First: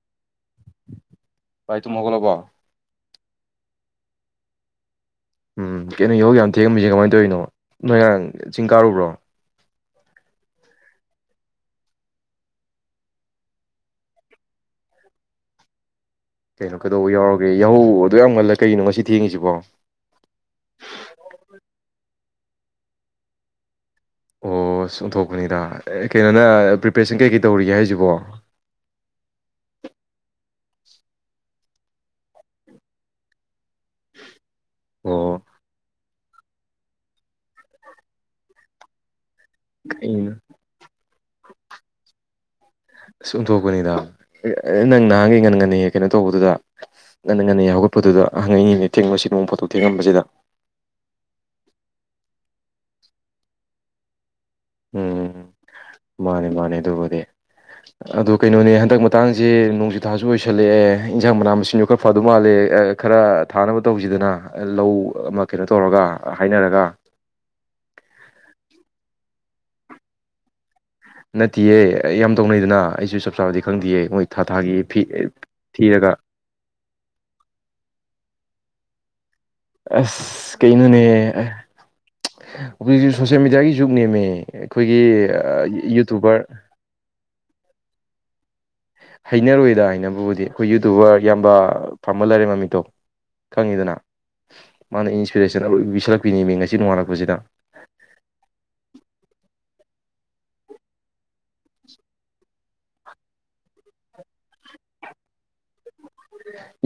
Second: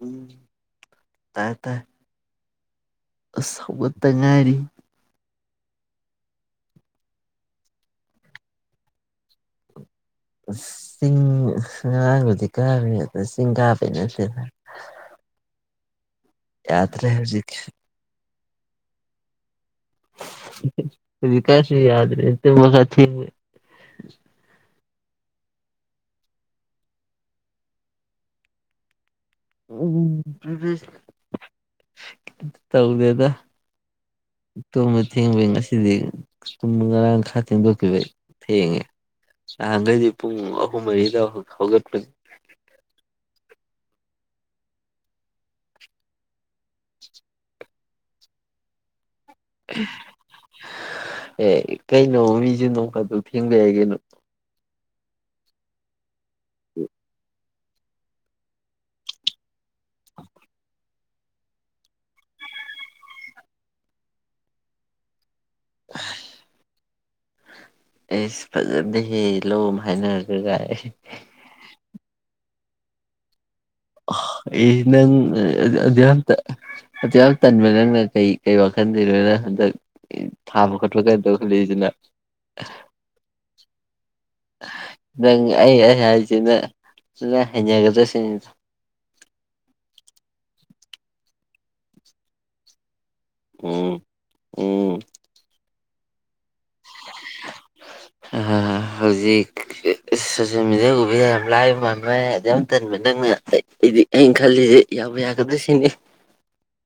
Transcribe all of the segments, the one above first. ꯎꯨꯝ ꯕꯥꯏ ꯇꯨꯝ ꯍꯧꯒꯠꯂꯕꯣ ꯑꯁ ꯍꯧꯒꯠꯇ ꯉꯥꯏꯔꯤ ꯎꯝ ꯀꯩꯅꯣ ꯌꯥꯍꯧ ꯌꯥꯝ ꯊꯦꯡꯉꯝꯃꯤꯁꯦ ꯀꯃꯥꯏꯅ ꯇꯧꯔꯤꯅꯣ ꯅꯣꯏ ꯉꯔꯥꯡ ꯆꯤꯡ ꯀꯥꯔꯨꯕ꯭ꯔꯣ ꯆꯤꯡ ꯉꯥꯔꯥꯡꯕꯨꯗꯤ ꯀꯥꯔꯨꯏ ꯑꯗꯣ ꯆꯤꯡ ꯀꯥꯕꯩ ꯅꯠꯇꯦꯅ ꯀꯩꯅꯣ ꯀꯩꯗꯧꯕ ꯌꯥꯎꯔꯒꯦ ꯌꯥꯍꯧ ꯑꯗꯨꯌꯥꯝ ꯉꯜꯂ ꯀꯩꯒꯤꯅꯣ ꯉꯁꯤ ꯊꯦꯡꯉꯤꯁꯤꯕꯣ ꯕꯣꯜꯁꯥ ꯊꯦꯡꯕꯩ ꯑꯣꯁ ꯑꯣꯟꯊꯣꯛꯄꯅꯤꯗ ꯑꯦ ꯀꯩꯅꯣꯗ ꯄ꯭ꯔꯤꯄꯦꯔꯦꯁꯟ ꯀꯩ-ꯀꯩ ꯇꯧꯔꯤꯒꯦ ꯍꯥꯏꯁꯤꯕꯣ ꯎꯝ ꯄ꯭ꯔꯤꯄꯔꯦꯁ- ꯇꯧꯗꯦꯗ ꯇꯨꯝꯕ ꯑꯣ ꯊꯦꯡꯕꯩ ꯉꯁꯤꯗꯤ ꯇꯨꯝ ꯉꯔꯥꯡ ꯈꯔ ꯊꯦꯡꯗꯣꯛꯈꯤꯕꯩ ꯊꯦꯡꯉꯦ ꯅꯍꯥꯟꯈꯩꯗꯤ ꯀꯩꯅꯣ ꯄꯨꯡ ꯑꯍꯨꯝ ꯃꯔꯤꯗ ꯍꯧ ꯍꯧꯒꯠꯄꯅꯤ ꯊꯣꯛꯄꯅꯤꯗ ꯅꯪ ꯅꯍꯥꯟꯒꯩ ꯉꯟꯅ ꯍꯦꯛ ꯀꯩꯅꯣ ꯇꯧꯕꯗꯨꯗ ꯉꯟ ꯉꯅꯗꯤ ꯍꯧꯒꯠ ꯄꯗꯨꯗ ꯍꯪꯉꯛꯏꯅꯤ ꯊꯦꯡꯕꯁꯤ ꯅꯣꯡ ꯐꯥꯗꯣꯛ ꯑꯦꯍ ꯊꯦꯡꯉꯝꯕꯁꯤꯗ ꯍ ꯑꯦ ꯀꯩꯅꯣ ꯃꯤꯁꯨ ꯅꯣꯡ ꯐꯥꯗꯣꯛ ꯊꯦꯡꯕ ꯌꯥꯏ ꯀꯩꯅꯣ ꯎꯝ ꯃꯥꯅꯦ ꯃꯥꯅꯦ ꯑꯗꯨꯕꯨꯗꯤ ꯑꯗꯣ ꯀꯩꯅꯣꯅꯦ ꯍꯟꯗꯛ ꯃꯇꯥꯡꯁꯦ ꯅꯣꯡꯖꯨ ꯊꯥꯁꯨ ꯑꯣꯏꯁꯜꯂꯛꯑꯦ ꯏꯟꯖꯥꯡ ꯃꯅꯥ ꯃꯁꯤꯡꯁꯨ ꯈꯔ ꯐꯗꯧ ꯃꯥꯜꯂꯦ ꯈꯔ ꯊꯥꯅꯕ ꯇꯧꯁꯤꯗꯅ ꯂꯧ ꯑꯃ ꯀꯩꯅꯣ ꯇꯧꯔꯒ ꯍꯥꯏꯅꯔꯒ ꯑꯦꯁ ꯐꯖꯗꯦ ꯍꯦ ꯂꯧ ꯑꯃ ꯍꯥꯏꯅꯔꯒꯒꯥꯏ ꯅꯠꯇꯦꯌꯦ ꯑ ꯌꯥꯝ ꯇꯧꯅꯩꯗꯅ ꯑꯩꯁꯨ ꯆꯞ ꯆꯥꯕꯗꯤ ꯈꯪꯗꯦꯌꯦ ꯃꯣꯏ ꯑꯥꯍ ꯊꯥ ꯑꯦ ꯊꯥꯒꯤ ꯐꯤ ꯅꯪ ꯑꯗꯨ ꯊꯤꯔꯒ ꯑꯗꯨ ꯌꯥꯝ ꯇꯟꯕ ꯅꯪꯅ ꯀꯩ ꯀꯩ ꯋꯥꯜ ꯈꯟꯗꯣꯏꯅꯣꯗ ꯑꯁ ꯀꯩꯅꯣꯅꯦ ꯈꯠꯂꯛꯏꯁꯤꯅ ꯑꯈꯣꯏꯁꯨ ꯁꯣꯁꯦꯜ ꯃꯦꯗꯤꯌꯥꯒꯤ ꯌꯨꯛꯅꯤꯃꯦ ꯅꯪ ꯑꯩ ꯑꯩ ꯍꯥꯏꯁꯤꯅ ꯍꯩꯅꯒꯗ꯭ꯔꯁꯤꯡ [inaudible] ꯍꯩꯅꯔꯣꯏꯗ ꯍꯥꯏꯕꯨꯕꯨꯗꯤ ꯑꯩꯈꯣꯏ ꯌꯨꯇꯨꯕꯔ ꯌꯥꯝꯌꯥꯝꯕ ꯐꯝꯕ ꯂꯩꯔꯦ ꯃꯃꯤꯠꯇꯣ ꯈꯪꯉꯤꯗꯅ ꯎꯝ ꯃꯥꯅ ꯏꯟꯁꯄꯤꯔꯦꯁꯟ ꯁꯤꯜꯂꯛꯅꯤꯡꯃꯤ ꯉꯁꯤ ꯅꯣꯡꯉꯥꯜꯂꯛꯄꯁꯤꯗ ꯑ ꯍꯧꯖꯤꯛ ꯁꯣꯁꯤꯦꯜ ꯃꯦꯗꯤꯌꯥꯒꯨꯝꯕꯤꯗ ꯌꯥꯝ ꯂꯥꯏꯕ ꯃꯥꯟꯕ ꯌꯥꯝ ꯇꯟꯕ ꯅꯪꯅ ꯑꯩ ꯑꯩꯗꯤ ꯑꯩꯅ ꯈꯜꯂꯤꯁꯦ ꯌꯥꯎꯕ ꯌꯥꯒꯗꯣꯏ ꯁꯤꯅꯤ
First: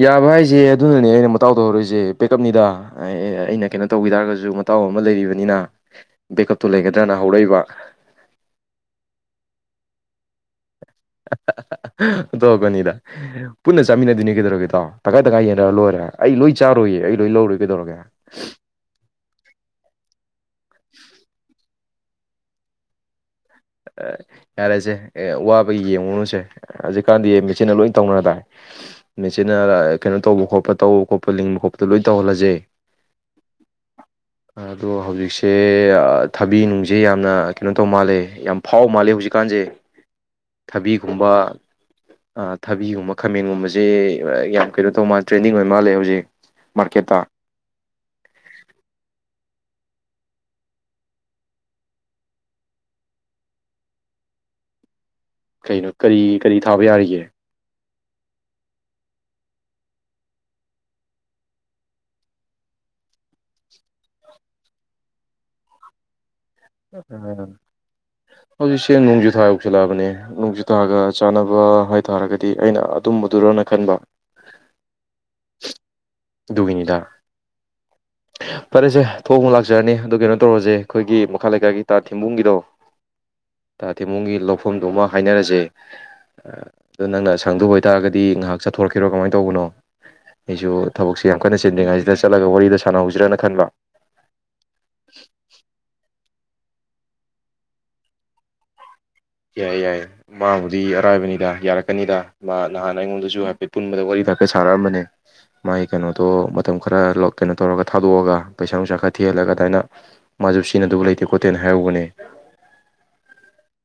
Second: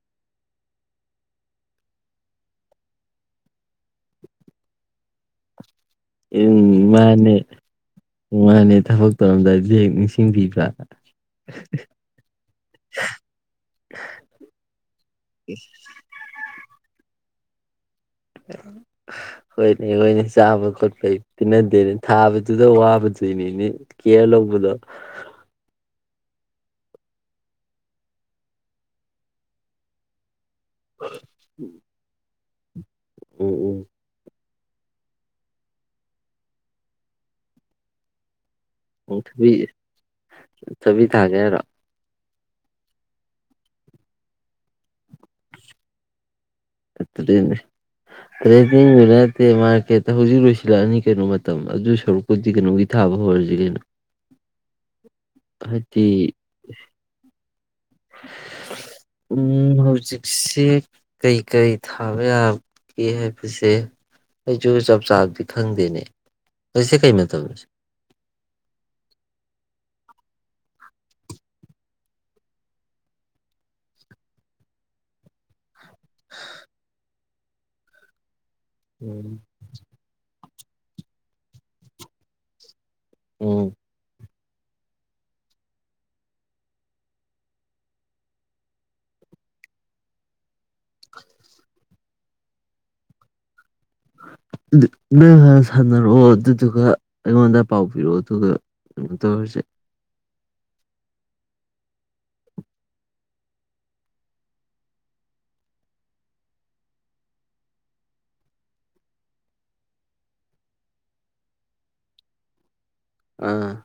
ꯌꯥꯕ ꯍꯥꯏꯁꯦ ꯑꯗꯨꯅꯅꯦ ꯑꯩꯅ ꯃꯇꯥꯎ ꯇꯧꯍꯧꯔꯣꯏꯏꯁꯦ ꯄꯦꯛꯀꯞꯅꯤꯗ ꯑꯩꯅ ꯀꯩꯅꯣ ꯇꯧꯈꯤ ꯇꯥꯔꯒꯁꯨ ꯃꯇꯥꯎ ꯑꯃ ꯂꯩꯔꯤꯕꯅꯤꯅ ꯎꯝ ꯕꯦꯛꯀꯞꯇꯣ ꯂꯩꯒꯗ꯭ꯔꯅ ꯃꯥꯅꯦ ꯍꯧꯔꯛꯏꯕ ꯃꯥꯅꯦ ꯊꯕꯛ ꯇꯧꯔꯝꯗꯥꯏꯗꯤ ꯍꯦꯛ ꯅꯤꯡꯁꯤꯡꯕꯤꯕ꯭ꯔꯥ ꯇꯧꯔꯛꯀꯅꯤꯗ ꯄꯨꯟꯅ ꯆꯥꯃꯤꯟꯅꯗꯣꯏꯅꯦ ꯀꯩꯗꯧꯔꯒꯦꯗꯣ ꯇꯪꯈꯥꯏ ꯇꯪꯀꯥꯏ ꯌꯦꯡꯟꯅꯔ ꯂꯣꯏꯔꯦ ꯑꯩ ꯂꯣꯏ ꯆꯥꯔꯣꯏꯌꯦ ꯑꯩ ꯂꯣꯏ ꯂꯧꯔꯨ ꯀꯩꯗꯧꯔꯒꯦ [inaudible] ꯍꯣꯏꯅꯤ ꯍꯅꯤ ꯆꯥꯕ ꯀꯠꯄꯅꯗꯦꯔꯤ ꯊꯥꯕꯗꯨꯗ ꯋꯥꯕ ꯅꯤꯅꯦ ꯀꯌꯥ ꯂꯣꯧꯕꯗ ꯦ ꯍꯧꯖꯤꯛꯀꯥꯟꯗꯤ ꯃꯦꯆꯤꯟꯅ ꯂꯣꯏꯅ ꯇꯧꯅꯔ ꯇꯥꯏ ꯃꯦꯆꯤꯟꯅ ꯀꯩꯅꯣ ꯇꯧꯕ ꯈꯣꯄ ꯈꯣꯠ ꯇꯧꯕ ꯈꯣꯠ ꯂꯤꯡꯕ ꯈꯣꯠꯄꯗ ꯂꯣꯏ ꯇꯧꯍꯜꯂꯁꯦ ꯎꯝ ꯎꯝ ꯑꯗꯣ ꯍꯧꯖꯤꯛꯁꯦ ꯊꯕꯤ ꯅꯨꯡꯁꯦ ꯌꯥꯝꯅ ꯀꯩꯅꯣ ꯇꯧ ꯃꯥꯜꯂꯦ ꯌꯥꯝ ꯐꯥꯎ ꯃꯥꯜꯂꯤꯦ ꯎꯝ ꯊꯕꯤ ꯍꯧꯖꯤꯛꯀꯥꯟꯁꯦ ꯊꯕꯤ ꯊꯕꯤꯒꯨꯝꯕ ꯊꯥꯒꯦ ꯍꯥꯏꯔꯣ ꯊꯕꯤꯒꯨꯝꯕ ꯈꯥꯃꯦꯟꯒꯨꯝꯕꯁꯦ ꯌꯥꯝ ꯀꯩꯅꯣ ꯇꯧ ꯃꯥꯜꯂꯦ ꯇ꯭ꯔꯦꯟꯗꯤꯡ ꯑꯣꯏ ꯃꯥꯜꯂꯦ ꯍꯧꯖꯤꯛ ꯃꯥꯔꯀꯦꯠꯇ ꯇ ꯇꯦꯅꯤꯡ ꯄꯀꯦꯠꯇ ꯍꯧꯖꯤꯛ ꯂꯣꯏꯁꯤꯜꯂꯛꯑꯅꯤ ꯀꯩꯅꯣ ꯃꯇꯝ ꯑꯗꯨ ꯁꯔꯨꯛꯄꯨꯗꯤ ꯀꯩꯅꯣꯒꯤ ꯊꯥꯕ ꯍꯧꯔꯁꯤ ꯀꯩꯅꯣ ꯀꯩꯅꯣ ꯍꯥꯏꯗꯤ ꯀꯔꯤ ꯀꯔꯤ ꯊꯥꯕ ꯌꯥꯔꯤꯒꯦ ꯎꯝ ꯍꯧꯖꯤꯛꯁꯦ ꯀꯩꯀꯩ ꯊꯥꯕ ꯌꯥꯒꯦ ꯍꯥꯏꯕꯁꯦ ꯑꯩꯁꯨ ꯆꯞ ꯆꯥꯕꯗꯤ ꯈꯪꯗꯦꯅꯦ ꯍꯧꯖꯤꯛꯁꯦ ꯀꯩ ꯎꯝ ꯃꯇꯝꯅꯣ ꯍꯧꯖꯤꯛꯁꯦꯡ ꯅꯣꯡꯖꯨꯊꯥ ꯌꯧꯁꯤꯜꯂꯛꯑꯕꯅꯦ ꯅꯣꯡꯖꯨꯥ ꯒ ꯆꯥꯅꯕ ꯍꯥꯏꯇꯥꯥꯔꯒꯗꯤ ꯑꯩꯅ ꯑꯗꯨꯝꯕꯗꯨꯔꯅ ꯈꯟꯕ ꯃꯤꯅꯤꯗ ꯐꯔꯦꯁꯦ ꯎꯝ ꯊꯣꯛꯣꯡ ꯑꯃꯨꯛ ꯂꯥꯛꯆꯔꯅꯤ ꯑꯗꯨ ꯀꯩꯅꯣ ꯇꯧꯔꯁꯦ ꯑꯩꯈꯣꯏꯒꯤ ꯃꯈꯥ ꯂꯩꯀꯥꯒꯤ ꯇꯥ ꯊꯦꯡꯕꯨꯡꯒꯤꯗꯣ ꯎꯝ ꯇꯥ ꯊꯦꯝꯕꯨꯡꯒꯤ ꯂꯧ ꯃꯐꯝꯗꯨꯃ ꯍꯥꯏꯅꯔꯁꯦ ꯑꯑ ꯑꯗ ꯅꯪꯅ ꯁꯪꯗꯣꯕ ꯑꯣꯏꯇꯥꯔꯒꯗꯤ ꯉꯥꯏꯍꯥꯛ ꯆꯠꯊꯣꯔꯛꯀꯦꯔꯣ ꯀꯃꯥꯏ ꯇꯧꯕꯅꯣ ꯑꯩꯁꯨ ꯊꯕꯛꯁꯦ ꯌꯥꯝ ꯀꯟꯅ ꯆꯦꯟꯗ꯭ꯔꯤꯉꯩꯁꯤꯗ ꯆꯠꯂꯒ ꯋꯥꯔꯤꯗꯣ ꯁꯥꯟꯅꯍꯧꯁꯤꯔꯥꯅ ꯈꯟꯕ ꯈꯪꯗꯦ ꯅꯪ ꯍꯥꯟꯅ ꯁꯥꯟꯅꯔꯛꯑꯣ ꯑꯗꯨꯗꯨꯒ ꯑꯩꯉꯣꯟꯗ ꯄꯥꯎ ꯄꯤꯔꯛꯑꯣ ꯑꯗꯨꯒ ꯀꯩꯅꯣ ꯇꯧꯔꯁꯦ ꯌꯥꯏꯌꯦ ꯌꯥꯏꯌꯦ ꯃꯥꯕꯨꯗꯤ ꯑꯔꯥꯏꯕꯅꯤꯗ ꯌꯥꯔꯛꯀꯅꯤꯗ ꯃꯥ ꯅꯍꯥꯟ ꯑꯩꯉꯣꯟꯗꯁꯨ ꯍꯥꯏꯐꯦꯠ ꯄꯨꯟꯕꯗ ꯋꯥꯔꯤꯗꯣ ꯍꯥꯏꯐꯦꯠ ꯁꯥꯔꯛꯑꯝꯕꯅꯦ ꯃꯥꯒꯤ ꯀꯩꯅꯣꯗꯣ ꯃꯇꯝ ꯈꯔ ꯂꯧ ꯀꯩꯅꯣ ꯇꯧꯔꯒ ꯊꯥꯗꯣꯛꯑꯒ ꯄꯩꯁꯥ ꯅꯨꯡꯁꯥ ꯈꯔ ꯊꯤꯍꯜꯂꯒ ꯑꯗꯥꯏꯅ ꯃꯥꯁꯨ ꯁꯤꯖꯤꯟꯅꯗꯨꯕ ꯂꯩꯇꯦ ꯈꯣꯠꯇꯦꯅ ꯍꯥꯏꯍꯧꯕꯅꯦ ꯑꯥ-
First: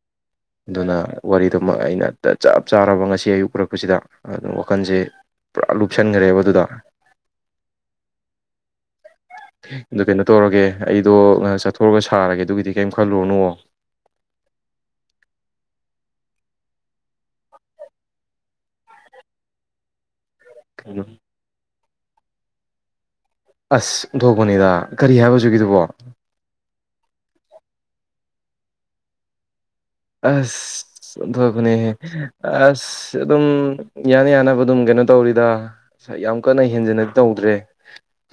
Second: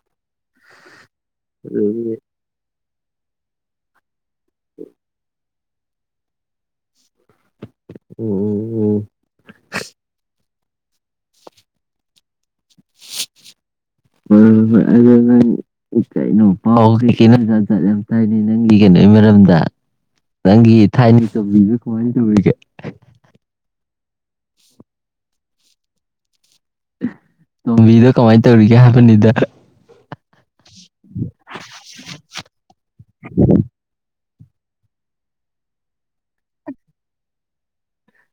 ꯑꯗꯨꯅ ꯋꯥꯔꯤꯗꯨꯃ ꯑꯩꯅ ꯑꯗꯨꯗꯤ ꯇ ꯆꯞ ꯆꯥꯔꯕ ꯉꯁꯤ ꯑꯌꯨꯛ ꯎꯔꯛꯄꯁꯤꯗ ꯑꯗꯨꯅ ꯋꯥꯈꯜꯁꯦ ꯄꯨꯔꯥ ꯂꯨꯞꯁꯟꯒ꯭ꯔꯦꯕ ꯑꯗꯨꯗ ꯎꯝ ꯎꯝ ꯎꯝ- ꯑꯗꯨ ꯀꯩꯅꯣ ꯇꯧꯔꯒꯦ ꯑꯩꯗꯣ ꯉꯥꯏꯍꯥꯛ ꯆꯠꯊꯣꯛꯎꯔꯒ ꯁꯥꯔꯒꯦ ꯑꯗꯨꯒꯤꯗꯤ ꯀꯔꯤꯝ ꯈꯜꯂꯨꯔꯅꯨ ꯍꯣꯏ ꯍꯣꯏ ꯍꯣꯏ ꯑꯗꯨ ꯅꯪ ꯀꯩꯅꯣ ꯄꯥꯎ ꯀꯩ ꯀꯩꯅꯣ ꯖꯥꯠ ꯖꯥꯠ ꯌꯥꯝ ꯇꯥꯏꯅꯦ ꯅꯪꯒꯤ ꯀꯩꯅꯣꯒꯤ ꯃꯔꯝꯗ ꯅꯪꯒꯤ ꯊꯥꯏꯅꯒꯤ ꯇꯧꯝꯕꯤꯗꯣ ꯀꯃꯥꯏ ꯇꯧꯔꯤꯒꯦ ꯑꯁ ꯑꯣꯟꯊꯣꯛꯄꯅꯤꯗ ꯀꯔꯤ ꯍꯥꯏꯕ ꯍꯧꯖꯤꯛ ꯍꯧꯖꯤꯛꯀꯤꯗꯨꯕꯣ ꯇꯣꯝꯕꯤꯗꯣ ꯀꯃꯥꯏ ꯇꯧꯔꯤꯒꯦ ꯍꯥꯏꯕꯅꯤꯗ ꯍ ꯑꯁ ꯑꯁ ꯑꯣꯟꯊꯣꯛꯄꯅꯤꯍꯦ ꯍꯍ ꯑꯁ ꯑꯗꯨꯝ ꯌꯥꯅ ꯌꯥꯅꯕ ꯑꯗꯨꯝ ꯀꯩꯅꯣ ꯇꯧꯔꯤꯗ ꯌꯥꯝ ꯀꯟꯅ ꯍꯦꯟꯖꯟꯅꯗꯤ ꯇꯧꯗ꯭ꯔꯦ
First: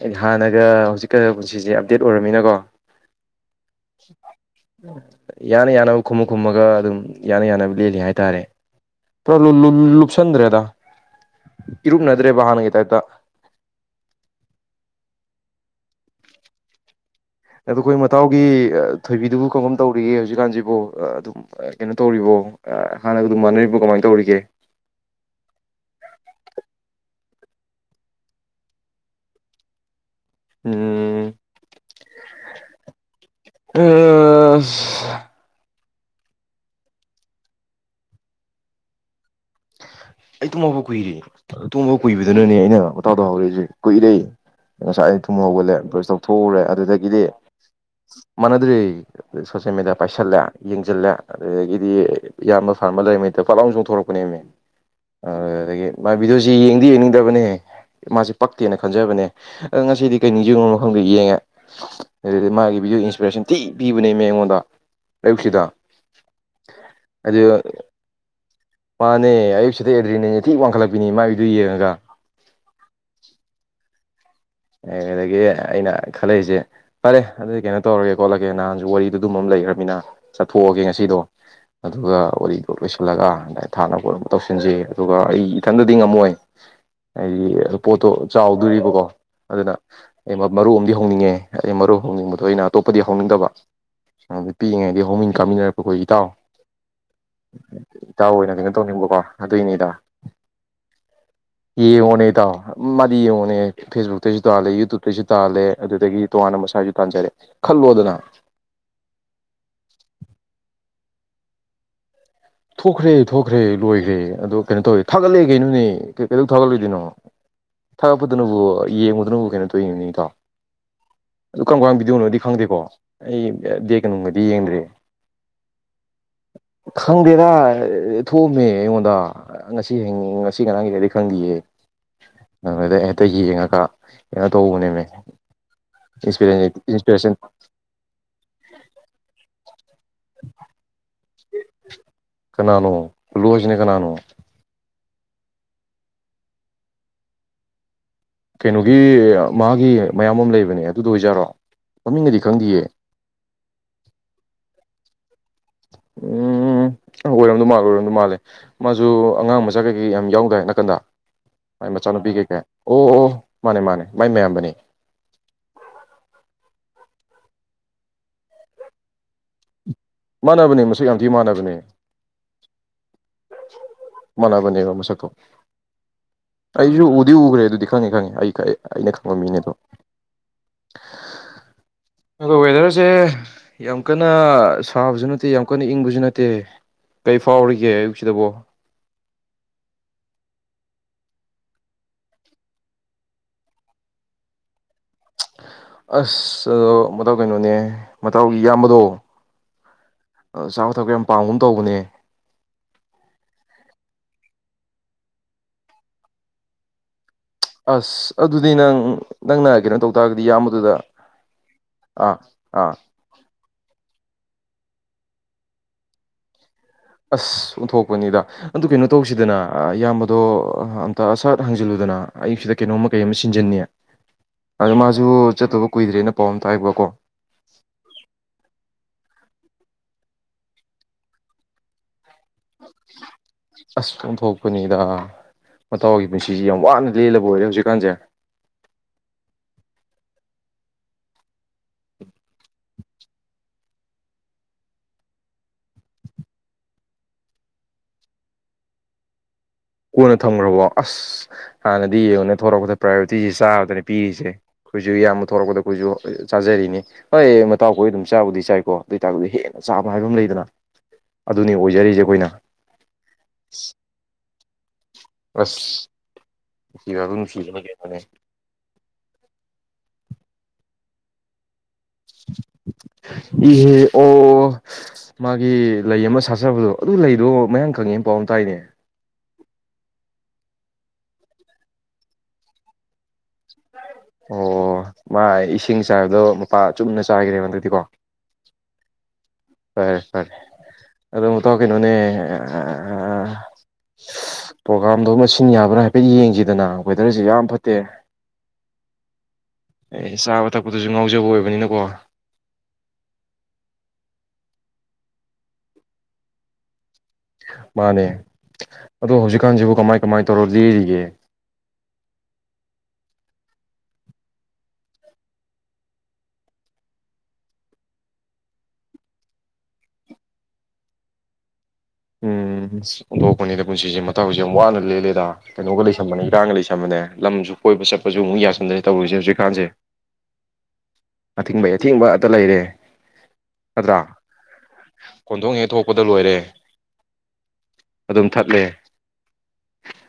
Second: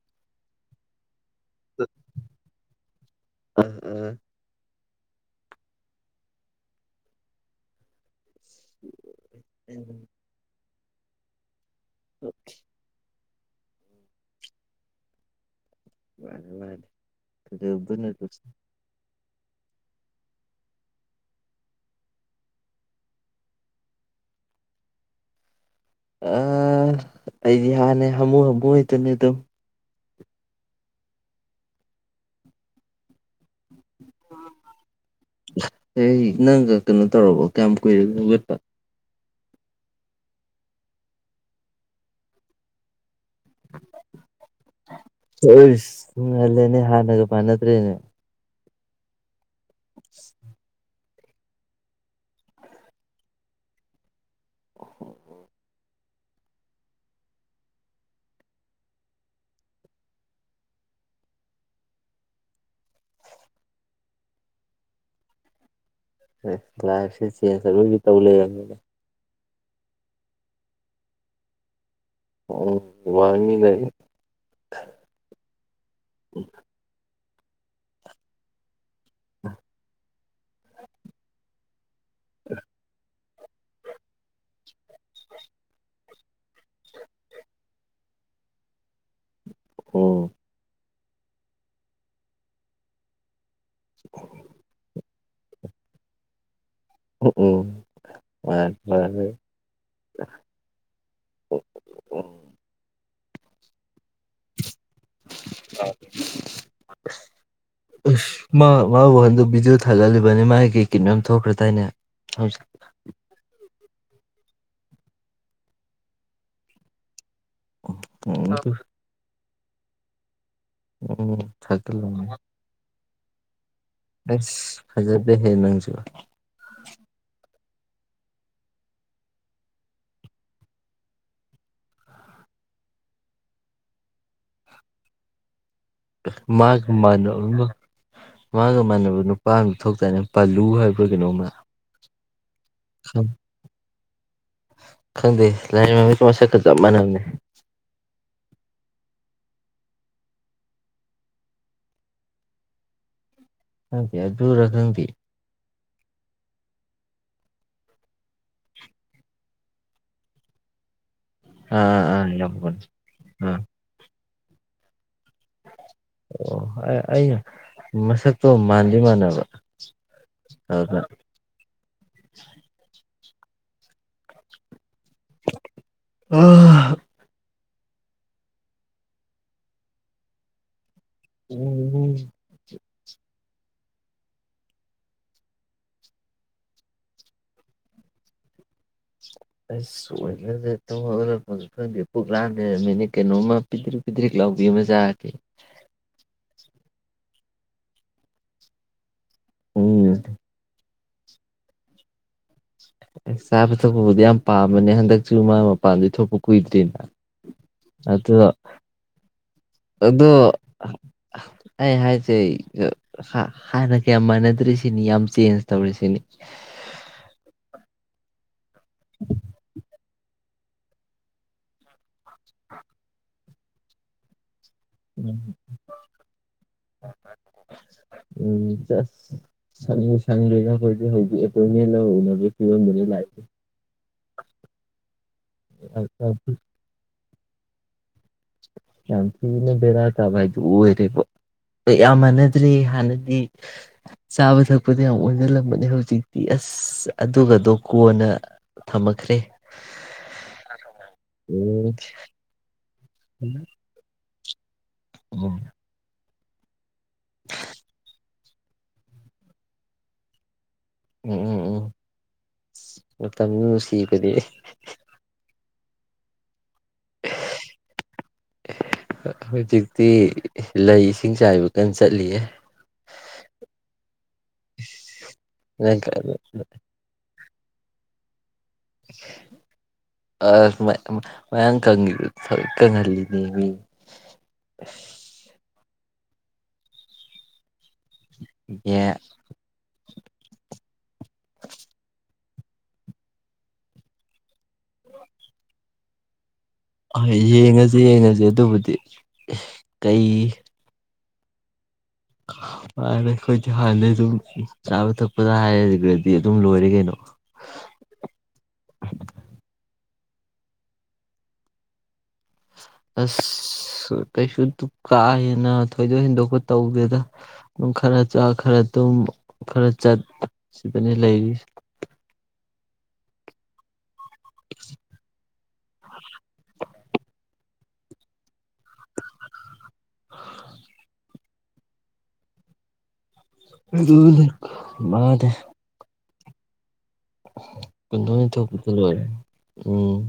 ꯍꯥꯏꯗꯤ ꯍꯥꯟꯅꯒ ꯍꯧꯖꯤꯛꯀ ꯄꯨꯟꯁꯤꯁꯦ ꯑꯞꯗꯦꯠ ꯑꯣꯏꯔꯃꯤꯅꯀꯣ ꯎꯝ ꯎꯝ ꯌꯥꯅ ꯌꯥꯅꯕ ꯈꯨꯨꯃꯨꯛ ꯈꯨꯝꯃꯒ ꯑꯗꯨꯝ ꯌꯥꯅ ꯌꯥꯅꯕ ꯂꯦꯜꯂꯤ ꯍꯥꯏꯇꯥꯔꯦ ꯄꯨꯔꯥ ꯂꯨꯞ ꯂꯨꯞ ꯂꯨꯞꯁꯟꯗ꯭ꯔꯦꯗ ꯏꯔꯨꯞꯅꯗ꯭ꯔꯦꯕ ꯍꯥꯟꯅꯒꯤ ꯇꯥꯏꯞꯇꯥ ꯂꯧꯁꯤꯟꯕ ꯉꯝꯗꯕ ꯑꯗꯣ ꯑꯩꯈꯣꯏ ꯃꯇꯥꯎꯒꯤ ꯑꯑ ꯊꯣꯏꯕꯤꯗꯨꯕꯨ ꯀꯔꯝ ꯀꯔꯝ ꯇꯧꯔꯤꯒꯦ ꯍꯧꯖꯤꯛꯀꯥꯟꯖꯤꯕꯣ ꯑꯑ ꯑꯗꯨꯝ ꯑꯑ ꯀꯩꯅꯣ ꯇꯧꯔꯤꯕꯣ ꯑꯑ ꯍꯥꯟꯅꯒ ꯑꯗꯨꯝ ꯃꯥꯟꯅꯔꯤꯕꯣ ꯀꯃꯥꯏꯅ ꯇꯧꯔꯤꯒꯦ ꯑꯑ- ꯑꯩꯗꯤ ꯍꯥꯟꯅꯩ ꯍꯥꯃꯨ ꯍꯥꯃꯨ ꯍꯥꯏꯗꯨꯅꯦ ꯑꯗꯨꯝ ꯎꯝ ꯎꯝ ꯑꯥ ꯁꯁꯁ ꯑꯩ ꯅꯪꯒ ꯀꯩꯅꯣ ꯇꯧꯔꯕꯣ ꯀꯌꯥꯝ ꯀꯨꯏꯔꯒꯦ ꯍꯧꯒꯠꯄ ꯑꯩ ꯇꯨꯝꯍꯧꯕ ꯀꯨꯏꯔꯤ ꯇꯨꯝꯍꯧ ꯀꯨꯏꯕꯗꯨꯅꯅꯦ ꯑꯩꯅ ꯇꯥꯎꯊꯍꯧꯔꯛꯏꯁꯦ ꯀꯨꯏꯔꯩ ꯉꯁꯥꯏ ꯑꯩꯅ ꯊꯨꯝ ꯍꯧꯒꯠꯂꯦ ꯕ꯭ꯔꯁ ꯑꯁ ꯇꯧꯊꯣꯛꯎꯔꯦ ꯉꯜꯂꯦꯅꯦ ꯑꯗꯨꯗꯒꯤꯗꯤ ꯍꯥꯟꯅꯒ ꯃꯥꯟꯅꯗ꯭ꯔꯦꯅꯦ ꯑꯗꯨꯅꯦ ꯁꯣꯁꯦꯜ ꯃꯦꯗꯤꯌꯥ ꯄꯥꯏꯁꯜꯂꯦ ꯌꯦꯡꯖꯤꯜꯂꯦ ꯑꯗꯨꯗꯒꯤꯗꯤ ꯏꯌꯥꯝꯕ ꯐꯥꯔꯃꯔ ꯂꯩꯔꯤꯃꯤꯠꯇꯣ ꯐꯠꯂꯥꯎꯅ ꯆꯣꯡ ꯊꯣꯔꯛꯄꯅꯦꯕ ꯃꯦ ꯑ ꯑꯗꯨꯗꯒꯤ ꯃꯥꯏ ꯚꯤꯗꯤꯑꯣꯁ ꯌꯦꯡꯗꯤ ꯌꯦꯡꯅꯤꯡꯗꯕꯅꯦ ꯃꯥꯁꯦ ꯄꯛꯇꯦꯅ ꯈꯟꯖꯕꯅꯦ ꯑꯗ ꯉꯁꯤꯗꯤ ꯀꯩ ꯅꯤꯡꯁꯤꯕꯉꯨꯔꯅꯣ ꯈꯪꯗꯦ ꯌꯦꯡꯉꯦ ꯑꯗꯨꯗꯤ ꯃꯥꯒꯤ ꯚꯤꯗꯤꯑꯣ ꯏꯟꯁꯄꯤꯔꯦꯁꯟ ꯊꯤ ꯄꯤꯕꯅꯦ ꯃꯦ ꯑꯩꯉꯣꯟꯗ ꯑꯌꯨꯛꯁꯤꯗ ꯂꯥꯏꯐꯁꯦ ꯆꯦꯟꯖ ꯑꯔꯣꯏꯕꯤ ꯇꯧ ꯂꯩꯔꯝꯅꯤꯅ ꯅꯦ ꯑꯌꯨꯛꯁꯤꯗ ꯑꯦꯗ꯭ꯔꯤꯅꯦ ꯊꯤ ꯋꯥꯡꯈꯠꯂꯛꯄꯤꯅꯦ ꯃꯥꯏꯕꯤꯗꯤꯑꯣ ꯌꯦꯡꯉꯒ ꯎꯝ ꯋꯥꯡꯉꯤꯅꯦ ꯗꯒꯤ ꯑꯩꯅ ꯈꯜꯂꯛꯏꯁꯦ ꯐꯔꯦ ꯑꯗꯨꯗꯤ ꯀꯩꯅꯣ ꯇꯧꯔꯒꯦ ꯈꯣꯠꯂꯒꯦ ꯅꯍꯥꯟꯁꯨ ꯋꯥꯔꯤꯗ ꯑꯗꯨꯝ ꯑꯃ ꯂꯩꯈ꯭ꯔꯃꯤꯅ ꯆꯠꯊꯣꯛꯑꯒꯦ ꯉꯁꯤꯗꯣ ꯑꯗꯨꯒ ꯋꯥꯔꯤꯗꯣ ꯂꯣꯏꯁꯤꯜꯂꯒ ꯑꯗꯨ ꯊꯥꯅ ꯄꯣꯠꯅꯕ ꯇꯧꯁꯤꯟꯖꯤ ꯑꯗꯨꯒ ꯑꯩ ꯏꯊꯟꯗꯗꯤ ꯉꯝꯃꯣꯏ ꯍꯥꯏꯗꯤ ꯑꯗꯨ ꯄꯣꯠꯇꯣ ꯆꯥꯎꯗꯣꯔꯤꯕꯀꯣ ꯑꯗꯨꯅ ꯎꯝ ꯑꯩ ꯃꯔꯨ ꯑꯝꯗꯤ ꯍꯧꯅꯤꯡꯉꯦ ꯑꯩ ꯃꯔꯨꯞ ꯍꯧꯅꯤꯡꯕꯗꯣ ꯑꯩꯅ ꯑꯇꯣꯞꯄꯗꯤ ꯍꯧꯅꯤꯡꯗꯕ ꯑꯗꯨꯗꯤ ꯄꯤꯛꯏꯉꯩꯗꯤ ꯍꯧꯃꯤꯟ ꯀꯥꯃꯤꯟꯅꯔꯛꯄ ꯑꯩꯈꯣꯏ ꯏꯇꯥꯎ ꯎꯝ ꯏꯇꯥꯎ ꯑꯣꯏꯅ ꯀꯩꯅꯣ ꯃꯥꯅꯦ ꯇꯧꯅꯤꯡꯕꯀꯣ ꯃꯥꯅꯦ ꯑꯗꯨꯏꯅꯦ ꯏꯗ ꯌꯦꯡꯉꯣꯅꯦ ꯏꯇꯥꯎ ꯇ ꯌꯦꯡꯉꯨꯅꯦ ꯐꯦꯁꯕꯨꯛ ꯇꯁꯨ ꯇꯥꯜꯂꯦ ꯌꯨꯇ꯭ꯌꯨꯕꯇꯩꯁꯨ ꯇꯥꯜꯂꯦ ꯑꯗꯨꯗꯒꯤ ꯇꯣꯉꯥꯟꯅ ꯃꯁꯥꯏꯁꯨ ꯇꯥꯟꯖꯔꯦ ꯈꯜꯂꯣꯗꯅ ꯃꯥ ꯀꯤ ꯅꯣꯝ ꯊꯣꯛꯈ꯭ꯔ ꯇꯥꯏꯅꯦ ꯍꯧ ꯊꯣꯛꯈ꯭ꯔꯦ ꯊꯣꯛꯈ꯭ꯔꯦ ꯂꯣꯏꯈ꯭ꯔꯦ ꯑꯗꯣ ꯀꯩꯅꯣ ꯇꯧꯋꯦ ꯊꯥꯒꯠꯂꯛꯑꯦ ꯀꯩꯅꯣꯅꯦ ꯀꯩꯗꯧ ꯊꯥꯒꯠꯂꯣꯢ ꯗꯣꯏꯅꯣ ꯊꯥꯛꯒꯠꯄꯗꯨꯅꯕꯨ ꯌꯦꯡꯕꯗꯨꯅꯕꯨ ꯀꯩꯅꯣ ꯑꯗꯨꯏꯅꯤꯅꯦ ꯏꯇꯥꯎ ꯎꯝ ꯑꯗꯨ ꯀꯔꯝ ꯀꯔꯝꯕ ꯊꯥꯒꯠꯂꯝꯃꯦ ꯄꯤꯗꯧꯅꯣꯗꯤ ꯈꯪꯗꯦꯀꯣ ꯑꯩ ꯕꯦꯛꯀ ꯅꯨꯡꯒꯗꯤ ꯌꯦꯡꯗ꯭ꯔꯦ ꯑꯁ ꯐꯖꯗꯦꯍꯦ ꯅꯪꯁꯨ ꯈꯪꯗꯦꯗ ꯊꯣꯛꯑꯝꯃꯦ ꯑꯩꯉꯣꯟꯗ ꯉꯁꯤ ꯍꯌꯤꯡ ꯉꯁꯤ ꯉꯅꯥꯒꯤꯗꯔꯗꯤ ꯈꯪꯗꯌꯦ ꯑꯗꯨꯗ ꯍꯦꯛꯇ ꯌꯦꯡꯉꯒ ꯀꯣ ꯀꯩꯅꯣ ꯇꯧꯕꯅꯦꯅꯦ ꯃꯥꯒ ꯃꯥꯟꯅꯕ ꯑꯃ ꯃꯥꯒ ꯃꯥꯟꯅꯕ ꯅꯨꯄꯥ ꯑꯝꯗꯨ ꯊꯣꯛꯇꯥꯏꯅꯦ ꯄꯜꯂꯨ ꯍꯥꯏꯕ꯭ꯔ ꯀꯩꯅꯣ ꯃ ꯀꯅꯥꯅꯣ ꯄꯨꯂꯨ ꯍꯥꯏꯖꯤꯅ ꯀꯅꯥꯅꯣ ꯈꯪꯗꯦ ꯂꯥꯏꯃꯥꯡꯗ ꯄꯨꯔꯥ ꯁꯛꯀ ꯆꯞ ꯃꯥꯟꯅꯕꯅꯦ ꯀꯩꯅꯣꯒꯤ ꯃꯥꯒꯤ ꯃꯌꯥꯝꯕ ꯑꯃ ꯂꯩꯕꯅꯦ ꯑꯗꯨꯗꯣ ꯑꯣꯏꯖꯥꯔꯣ ꯃꯃꯤꯡꯒꯗꯤ ꯈꯪꯗꯤꯌꯦ ꯈꯪꯗꯦ ꯑꯗꯨꯔꯥ ꯈꯪꯗꯦ ꯎꯝ ꯑꯣꯏꯔꯝꯗꯣꯏ ꯃꯥꯜꯂꯦ ꯑꯣꯏꯔꯝꯗꯣꯏ ꯃꯥꯜꯂꯦ ꯃꯥꯁꯨ ꯑꯉꯥꯡ ꯃꯆꯥ ꯀꯩꯀꯩ ꯌꯥꯝ ꯌꯥꯎꯗꯥꯏ ꯅꯥꯀꯟꯗ ꯃꯥꯏ ꯑꯥ ꯑꯥ ꯃꯆꯥꯅꯨꯄꯤ ꯑꯥ ꯌꯥꯝ ꯀꯩꯀꯩ ꯑꯣ ꯑꯣ ꯑꯥ ꯃꯥꯅꯦ ꯃꯥꯅꯦ ꯃꯥꯏ ꯃꯌꯥꯝꯕꯅꯦ [unintelligible] ꯑꯣ ꯑꯩ ꯑꯩꯅ ꯃꯁꯛꯇꯣ ꯃꯥꯟꯗꯤ ꯃꯥꯟꯅꯕ ꯃꯥꯟꯅꯕꯅꯦ ꯑꯗꯨꯗ ꯃꯁꯛ ꯌꯥꯝ ꯊꯤ ꯃꯥꯟꯅꯕꯅꯦ ꯃꯅꯥꯕꯅꯦꯕ ꯃꯁꯛ ꯀꫭ ꯑꯩꯁꯨ ꯎꯗꯤ ꯎꯒꯔꯦ ꯑꯗꯨꯗꯤ ꯈꯪꯉꯤ - ꯈꯪꯉꯤ ꯑꯩ ꯀ ꯑꯩ ꯑꯩꯅ ꯈꯪꯕ ꯃꯤꯅꯦ ꯑꯗꯣ꯫ ꯑꯗꯣ ꯋꯦꯗꯔꯁꯦ [unintelligible] ꯌꯥꯝ ꯀꯟꯅ ꯁꯨ ꯁꯥꯕꯁꯨ ꯅꯠꯇꯦ ꯌꯥꯝ ꯀꯟꯅ ꯏꯪꯕꯁꯨ ꯅꯠꯇꯦ ꯀꯩ ꯐꯥꯎꯔꯤꯒꯦ ꯑꯌꯨꯛ ꯁꯤꯗꯕꯣ? ꯑꯁ ꯋꯦꯗꯔꯁꯦ ꯇꯨꯝ ꯍꯧꯒꯠꯂꯛꯄꯒ ꯈꯪꯗꯦ ꯄꯨꯛ ꯂꯥꯝꯃꯦ ꯃꯤꯅꯤ ꯀꯩꯅꯣꯝꯃ ꯄꯤꯗ꯭ꯔꯤꯛ ꯄꯤꯗ꯭ꯔꯤꯛ- ꯂꯥꯎꯕꯤ ꯑꯃ ꯆꯥꯔꯗꯤ ꯑꯁ ꯑꯗꫭ ꯇꯥꯎ ꯀꯩꯅꯣꯅꯦ ꯃꯇꯥꯎꯒꯤ ꯏꯌꯥꯝꯕꯗꯣ [unintelligible] [unintelligible] ꯌꯥꯝ ꯄꯥꯝꯒꯨꯝ ꯇꯧꯕꯅꯦ ꯆꯥꯕ ꯊꯛꯄꯕꯨꯗꯤ ꯌꯥꯝ ꯄꯥꯝꯕꯅꯦ ꯍꯟꯗꯛꯁꯨ ꯃꯥ ꯃꯄꯥꯟꯗꯤ ꯊꯣꯛꯄ ꯀꯨꯏꯗ꯭ꯔꯤꯕ ꯑꯁ ꯑꯗꯨꯗꯤ ꯅꯪ ꯅꯪꯅ ꯀꯩꯅꯣ ꯇꯧ ꯑꯗꯣ ꯇꯥꯔꯒꯗꯤ ꯑ ꯑ ꯏꯌꯥꯝꯕꯗꯨꯗ ꯑꯩ ꯑꯥ ꯍꯥꯏꯁꯦ ꯒ ꯑꯥ ꯍꯍ ꯍꯥꯟꯅ ꯀꯌꯥ ꯃꯥꯟꯅꯗ꯭ꯔꯦꯁꯤ ꯁꯤꯅꯤ ꯌꯥꯝ ꯆꯦꯟꯖ ꯇꯧꯔꯦ ꯁꯤꯅꯤ꯫ ꯑꯁ ꯎꯟꯊꯣꯛꯄꯅꯤꯗ! ꯑꯗꯨ ꯀꯩꯅꯣ ꯇꯧꯁꯤꯗꯅ ꯑ ꯏꯌꯥꯝꯕ ꯑꯗꯣ ꯑ ꯑꯝꯇ ꯑ ꯁꯠ ꯍꯪꯖꯜꯂꯨꯗꯅ ꯑꯌꯨꯛ ꯁꯤꯗ ꯀꯩꯅꯣꯝꯃ ꯀꯩ ꯑꯃ ꯁꯤꯟꯖꯟꯅꯤ꯫ ꯑꯗ ꯃꯥꯁꯨ ꯆꯠꯇꯧꯕ ꯀꯨꯏꯗ꯭ꯔꯦꯅ ꯄꯥꯎ ꯑꯝ ꯇꯥꯏꯕꯀꯣ [unintelligible] ꯁꯪ ꯁꯪꯕꯨ ꯁꯪꯗ꯭ꯔꯦꯗ ꯍꯧꯖꯤꯛ ꯑꯦꯄꯣꯏꯟꯃꯦꯟ ꯂꯧꯔꯨꯅꯕ [unintelligible] ꯑꯁ ꯑꯣꯟꯊꯣꯛꯄꯅꯤꯗ ꯃꯇꯥꯎꯒꯤ ꯂꯥꯛꯏꯁꯦ ꯄꯨꯟꯁꯤꯁꯤ ꯌꯥꯝ ꯋꯥꯅ ꯂꯦꯜꯂꯕ ꯑꯣꯏꯔꯦ ꯍꯧꯖꯤꯛꯀꯥꯟꯁꯦ ꯌꯥꯝ ꯊꯤꯅ ꯕꯦꯔꯥ ꯀꯥꯕ ꯍꯥꯏꯗꯨ ꯑꯣꯏꯔꯦꯕꫭ ꯑ ꯌꯥꯝ ꯃꯥꯟꯅꯗ꯭ꯔꯦ ꯍꯥꯟꯅꯗꯤ ꯆꯥꯕ ꯊꯛꯄꯗ ꯌꯥꯝ ꯑꯣꯟꯖꯜꯂꯝꯕꯅꯦ ꯍꯧꯖꯤꯛꯇꯤ ꯑꯁ ꯑꯗꯨꯒꯗꯣ ꯀꯣꯟꯅ ꯊꯝꯃꯛꯈ꯭ꯔꯦ ꯀꯣꯟꯅ ꯊꯝꯒ꯭ꯔꯕꯣ ꯑꯁ ꯑꯣ ꯍꯥꯟꯅꯗꯤ ꯌꯦꯡꯉꯣꯅꯦ ꯊꯣꯔꯛꯄꯗ ꯄ꯭ꯔꯥꯏꯌꯣꯔꯤꯇꯤꯖꯦ ꯆꯥꯕꯗꯅꯤ ꯄꯤꯔꯤꯖꯦ ꯈꯣꯏꯁꯨ ꯌꯥꯝꯕ ꯎꯝ ꯊꯣꯛꯣꯔꯛꯄꯗ ꯈꯣꯏꯁꯨ ꯆꯥꯖꯔꯤꯅꯦ ꯍꯣꯏ ꯃꯇꯥꯎ ꯀꯣꯏ ꯗꯨꯝ ꯆꯥꯕꯨꯗꯤ ꯆꯥꯏꯀꯣ ꯑꯗꯨꯏꯇꯥꯔꯒꯨ ꯍꯦꯟꯅ ꯆꯥꯕ ꯍꯥꯏꯕ ꯑꯃ ꯂꯩꯗꯅ ꯎꯝ ꯑꯗꯨꯅꯤ ꯎꯝ ꯎꯝ ꯑꯣꯏꯖꯔꯤꯁꯦ ꯑꯩꯈꯣꯏꯅ ꯃꯇꯝꯗꯨ ꯅꯨꯁꯤꯕꯅꯦ ꯑꯁ ꯌꯥꯔꯣ ꯅꯨꯡꯁꯤꯕꯑꯔꯤꯐꯔꯦ ꯍꯧꯖꯤꯛꯇꯤ ꯂꯩ ꯏꯁꯤꯡ ꯆꯥꯏꯕ ꯀꯟ ꯆꯠꯂꯤꯌꯦ ꯏꯍꯦ ꯑꯣ ꯅꯪ ꯃꯥꯒꯤ ꯂꯩ ꯑꯃ ꯁꯥꯆꯕꯗꯣ ꯑꯗꯨ ꯂꯩꯗꯣ ꯃꯌꯥꯡ ꯀꯣꯉꯦ ꯄꯥꯎ ꯑꯝ [inaudible] ꯑꯁ ꯃ ꯃ ꯃꯌꯥꯡ ꯀꯪꯒꯤꯕ ꯊ ꯇꯅꯂꯤ ꯑꯣ ꯃꯥ ꯏꯁ ꯁꯤꯡ ꯆꯥꯏꯕꯗꯣ ꯃꯄꯥ ꯆꯨꯝꯅ ꯆꯥꯏꯒꯔꯤꯕ ꯍꯟꯗꯛꯇꯤ ꯀꯣ ꯌꯦ ꯐꯔꯦ ꯐꯔꯦ ꯑꯗꯨ ꯃꯇꯥꯎ ꯀꯩꯅꯣꯅꯦ ꯑ ꯑ ꯄ꯭ꯔꯣꯒꯥꯝꯗꯣ ꯃꯁꯤ ꯌꯥꯕ꯭ꯔꯥ ꯍꯥꯏꯐꯦꯠ ꯌꯦꯡꯖꯦ ꯍ ꯌꯦꯡꯉꯖꯦ ꯌꯦꯡꯉꯖꯦ ꯑꯗꯨꯕꯨꯗꯤ ꯑꯦ ꯀꯩ ꯆꯥꯕ ꯇꯛꯄꯗꯨ ꯉꯥꯎꯖꯕ ꯑꯣꯏꯕꯅꯤꯅꯀꯣ ꯑꯩꯈꯣꯏꯗꯤ ꯍꯥꯟꯗꯩ ꯑꯗꯨꯝ ꯆꯥꯕ ꯊꯛꯄꯗ ꯍꯥꯏꯒꯔꯗꯤ ꯑꯗꯨꯝ ꯂꯣꯏꯔꯦ ꯀꯩꯅꯣ ꯃꯥꯅꯦ ꯑꯗꯣ ꯍꯧꯖꯤꯛꯀꯥꯟꯖꯤꯕꯨ ꯀꯃꯥꯏ ꯀꯃꯥꯏ ꯇꯧꯔ ꯂꯦꯔꯤꯒꯦ ꯑꯁ ꯀꯩꯁꯨ ꯗꯨ ꯀꯥ ꯍꯦꯅ ꯊꯣꯏꯗꯣꯛ ꯍꯦꯟꯗꯣꯛꯄ ꯇꯧꯗꯦꯗ ꯑꯗꯨꯝ ꯈꯔ ꯆꯥ ꯈꯔ ꯗꯨꯝ ꯈꯔ ꯆꯠ ꯁꯤꯗꯅꯤ ꯂꯩꯔꯤꯁ ꯎꯝ ꯁꯤ ꯑꯣꯟꯗꯣꯛꯄꯅꯤꯗ ꯄꯨꯟꯁꯤꯁꯦ ꯇꯧꯏꯖꯦ ꯋꯥꯅ ꯂꯦꯜꯂꯦꯗ ꯀꯩꯅꯣꯒ ꯂꯩꯁꯕꯅꯤ ꯏꯔꯥꯡꯒ ꯂꯩ ꯑꯃꯅꯦ ꯂꯝꯁꯨ ꯀꯣꯏꯕ ꯆꯠꯄꯁꯨ ꯑꯃꯨꯛ ꯌꯥꯁ ꯟꯗꯦ ꯇꯧꯔꯤꯁꯦ ꯍꯧꯖꯤꯛꯀꯥꯟꯁꯦ ꯑꯊꯤꯡꯕꯩ ꯑꯊꯤꯡꯕ ꯑꯇ ꯂꯩꯔꯦ ꯃꯥꯗꯦ ꯄꯗ ꯂꯣꯏꯔꯦ ꯀꯨꯟꯗꯣꯅꯤ ꯑꯗꯨꯝ ꯊꯠꯂꯦ ꯇꯧꯕꯗ ꯂꯣꯏꯔꯦ ꯎꯝ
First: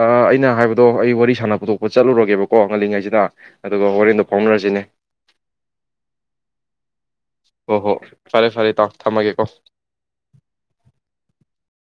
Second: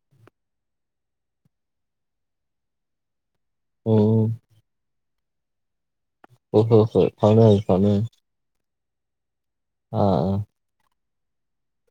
ꯑ ꯑꯩꯅ ꯍꯥꯏꯕꯗꯣ ꯑꯩ ꯋꯥꯔꯤ ꯁꯥꯟꯅ ꯄꯨꯗꯣꯛꯄ ꯆꯠꯂꯨꯔꯒꯦꯕꯀꯣ ꯉꯜꯂꯤꯉꯩꯁꯤꯗ ꯑꯗꯨꯒ ꯍꯣꯔꯦꯟꯗꯣ ꯎꯝ ꯐꯥꯎꯅꯔꯁꯤꯅꯦ ꯑꯣ ꯍꯣ ꯍꯣꯏ ꯐꯥꯎꯅꯔꯁꯤ ꯑꯣ ꯍꯣ ꯐꯥꯎꯅꯔꯁꯤ ꯐꯔꯦ ꯐꯔꯦ ꯢꯇꯥꯎ ꯊꯝꯃꯒꯦꯀꯣ ꯑꯥ ꯑ